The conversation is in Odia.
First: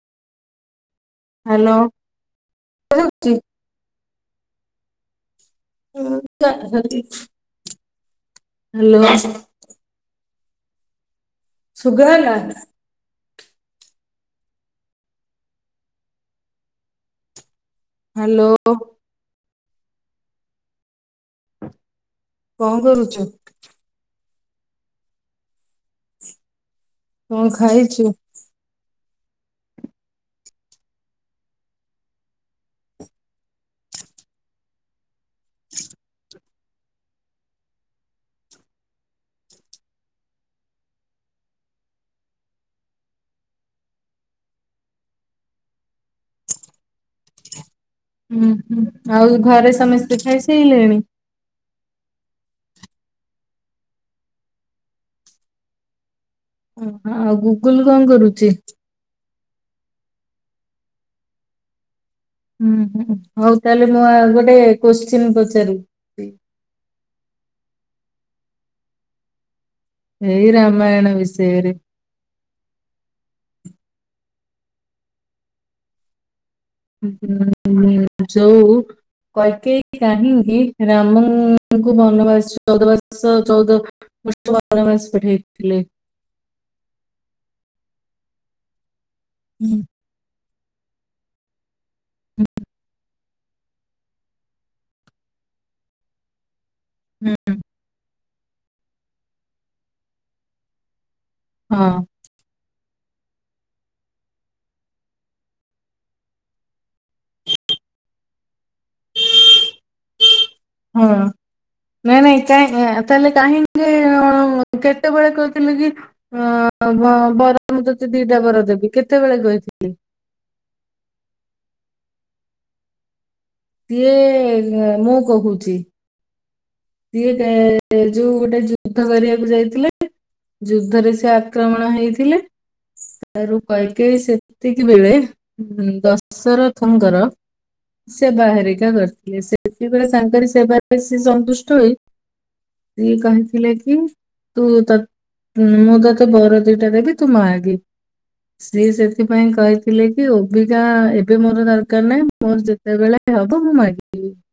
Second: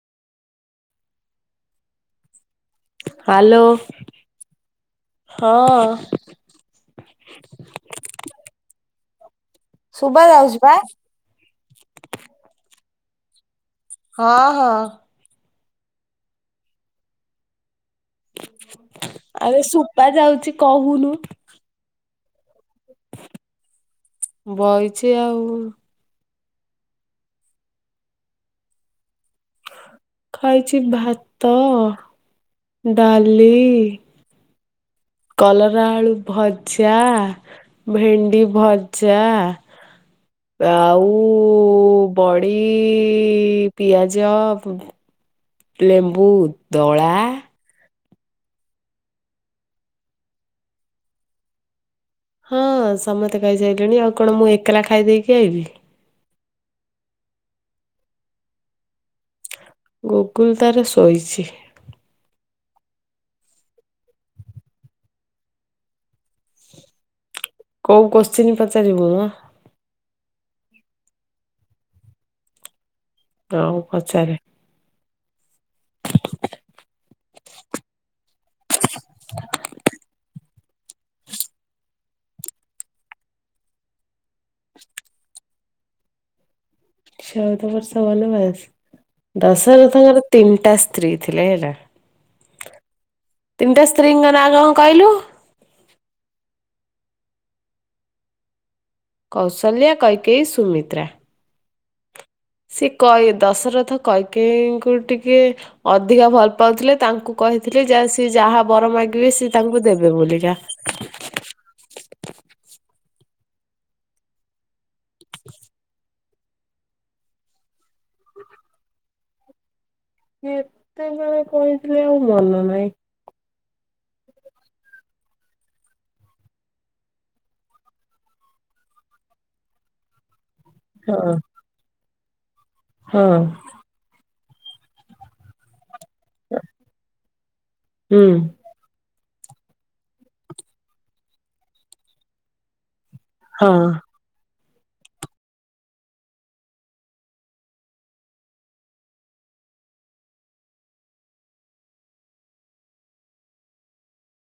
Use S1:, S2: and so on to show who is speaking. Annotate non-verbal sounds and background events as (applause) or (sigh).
S1: ହ୍ୟାଲୋ। ଶୁଭୁଚି?
S2: ହ୍ୟାଲୋ। ହଁ
S1: (inaudible)
S2: (inaudible)
S1: ହ୍ୟାଲୋ।
S2: ସୁଭା ଜାଉଛି ପା।
S1: ଶୁଭା ହେଲା?
S2: ହଁ ହଁ।
S1: ହାଲୋ।
S2: ଆରେ ସୁବା ଯାଉଚି କହୁନୁ।
S1: କଣ କରୁଚୁ?
S2: ବଇଚି ଆଉ।
S1: କଣ ଖାଇଚୁ?
S2: ଖାଇଚି ଭାତ ଡାଲି। କଲରା ଆଳୁ ଭଜା, ଭେଣ୍ଡି ଭଜା ଆଉ ବଡି ପିଆଜ, ଲେମ୍ବୁ ଦଳା।
S1: ହୁଁ ହୁଁ, ଆଉ ଘରେ ସମସ୍ତେ ଖାଇସାଇଲେଣି?
S2: ହଁ ସମସ୍ତେ ଖାଇସାଇଲେଣି ଆଉ କଣ ମୁଁ ଏକଲା ଖାଇ ଦେଇକି ଆଇଲି।
S1: ଓ ଆଉ ଗୁଗୁଲ କଣ କରୁଚି?
S2: ଗୁଗୁଲ୍ ତାର ଶୋଇଛି।
S1: ହୁଁ ହୁଁ ହଉ ତାହେଲେ ମୁଁ ଆ ଗୋଟେ କୋଶ୍ଚିନ୍ ପଚାରିବି।
S2: କୋଉ କୋଶ୍ଚିନ୍ ପଚାରିବୁ ମ।
S1: ସେଇ ରାମାୟଣ ବିଷୟରେ।
S2: ହଉ ପଚାରେ।
S1: ହୁଁ ହୁଁ ହୁଁ ଯଉ କୈକେୟୀ କାହିଁ କି ରାମଙ୍କୁ ବନବାସ ଚଉଦ ବର୍ଷ ଚଉଦ ବର୍ଷ ବନବାସ ପଠେଇଥିଲେ?
S2: ଚଉଦ ବର୍ଷ ବନବାସ। ଦଶରଥଙ୍କର ତିନି ଟା ସ୍ତ୍ରୀ ଥିଲେ ହେଲା। ତିନିଟା ସ୍ତ୍ରୀଙ୍କ ନାଁ କ କଂ କହିଲୁ?
S1: ହୁଁ।
S2: କୌଶଲ୍ୟା, କୈକେଇ, ସୁମିତ୍ରା।
S1: ହଁ।
S2: ସେ କୈ ଦଶରଥ କୈକେୟୀଙ୍କୁ ଟିକେ ଅଧିକା ଭଲ ପାଉଥିଲେ ତାଙ୍କୁ କହିଥିଲେ ଯା ସିଏ ଯାହା ବର ମାଗିବେ ସେ ତାଙ୍କୁ ଦେବେ ବୋଲିକା।
S1: ହଁ ନାଇଁ ନାଇଁ କାହିଁ ଏ, ତାହେଲେ କାହିଁକି? କେତେବେଳେ କହିଥିଲେ କି? ହଁ ବର ମୁଁ ତତେ ଦିଟା ବର ଦେବି କେତେବେଳେ କହିଥିଲି?
S2: କେତେବେଳେ କହିଥିଲେ ଆଉ ମନ ନାହିଁ।
S1: ସିଏ ମୁଁ କହି ଦଉଚି। ସିଏ ତା ଯୋଉ ଗୋଟେ ଯୁଦ୍ଧ କରିବାକୁ ଯାଇଥିଲେ। ଯୁଦ୍ଧରେ ସେ
S2: ହଁ
S1: ଆକ୍ରମଣ ହେଇ ଥିଲେ।
S2: ହଁ
S1: ତା ରୁ କୈକେୟୀ ସେ ସେତିକିବେଳେେ ହଁ। ଦଶରଥଙ୍କର
S2: ହୁଁ
S1: ସେବା ହେରିକା କରି ଥିଲେ, ସେତେବେଳେ ତାଙ୍କର ସେବାରେ ସେ ସନ୍ତୁଷ୍ଟ ହୋଇ ସିଏ କହିଥିଲେ
S2: ହଁ।
S1: କି ତୁ ତତ୍। ମୁଁ ତୋତେ ବର ଦିଟା ଦେବି ତୁ ମାଗେ ସିଏ ସେଥିପାଇଁ କହିଥିଲେ କି ଓବିକା ଏବେ ମୋର ଦରକାର ନାହିଁ ମୋର ଯେତେବେଳେ ହବ ମୁଁ ମାଗିବି।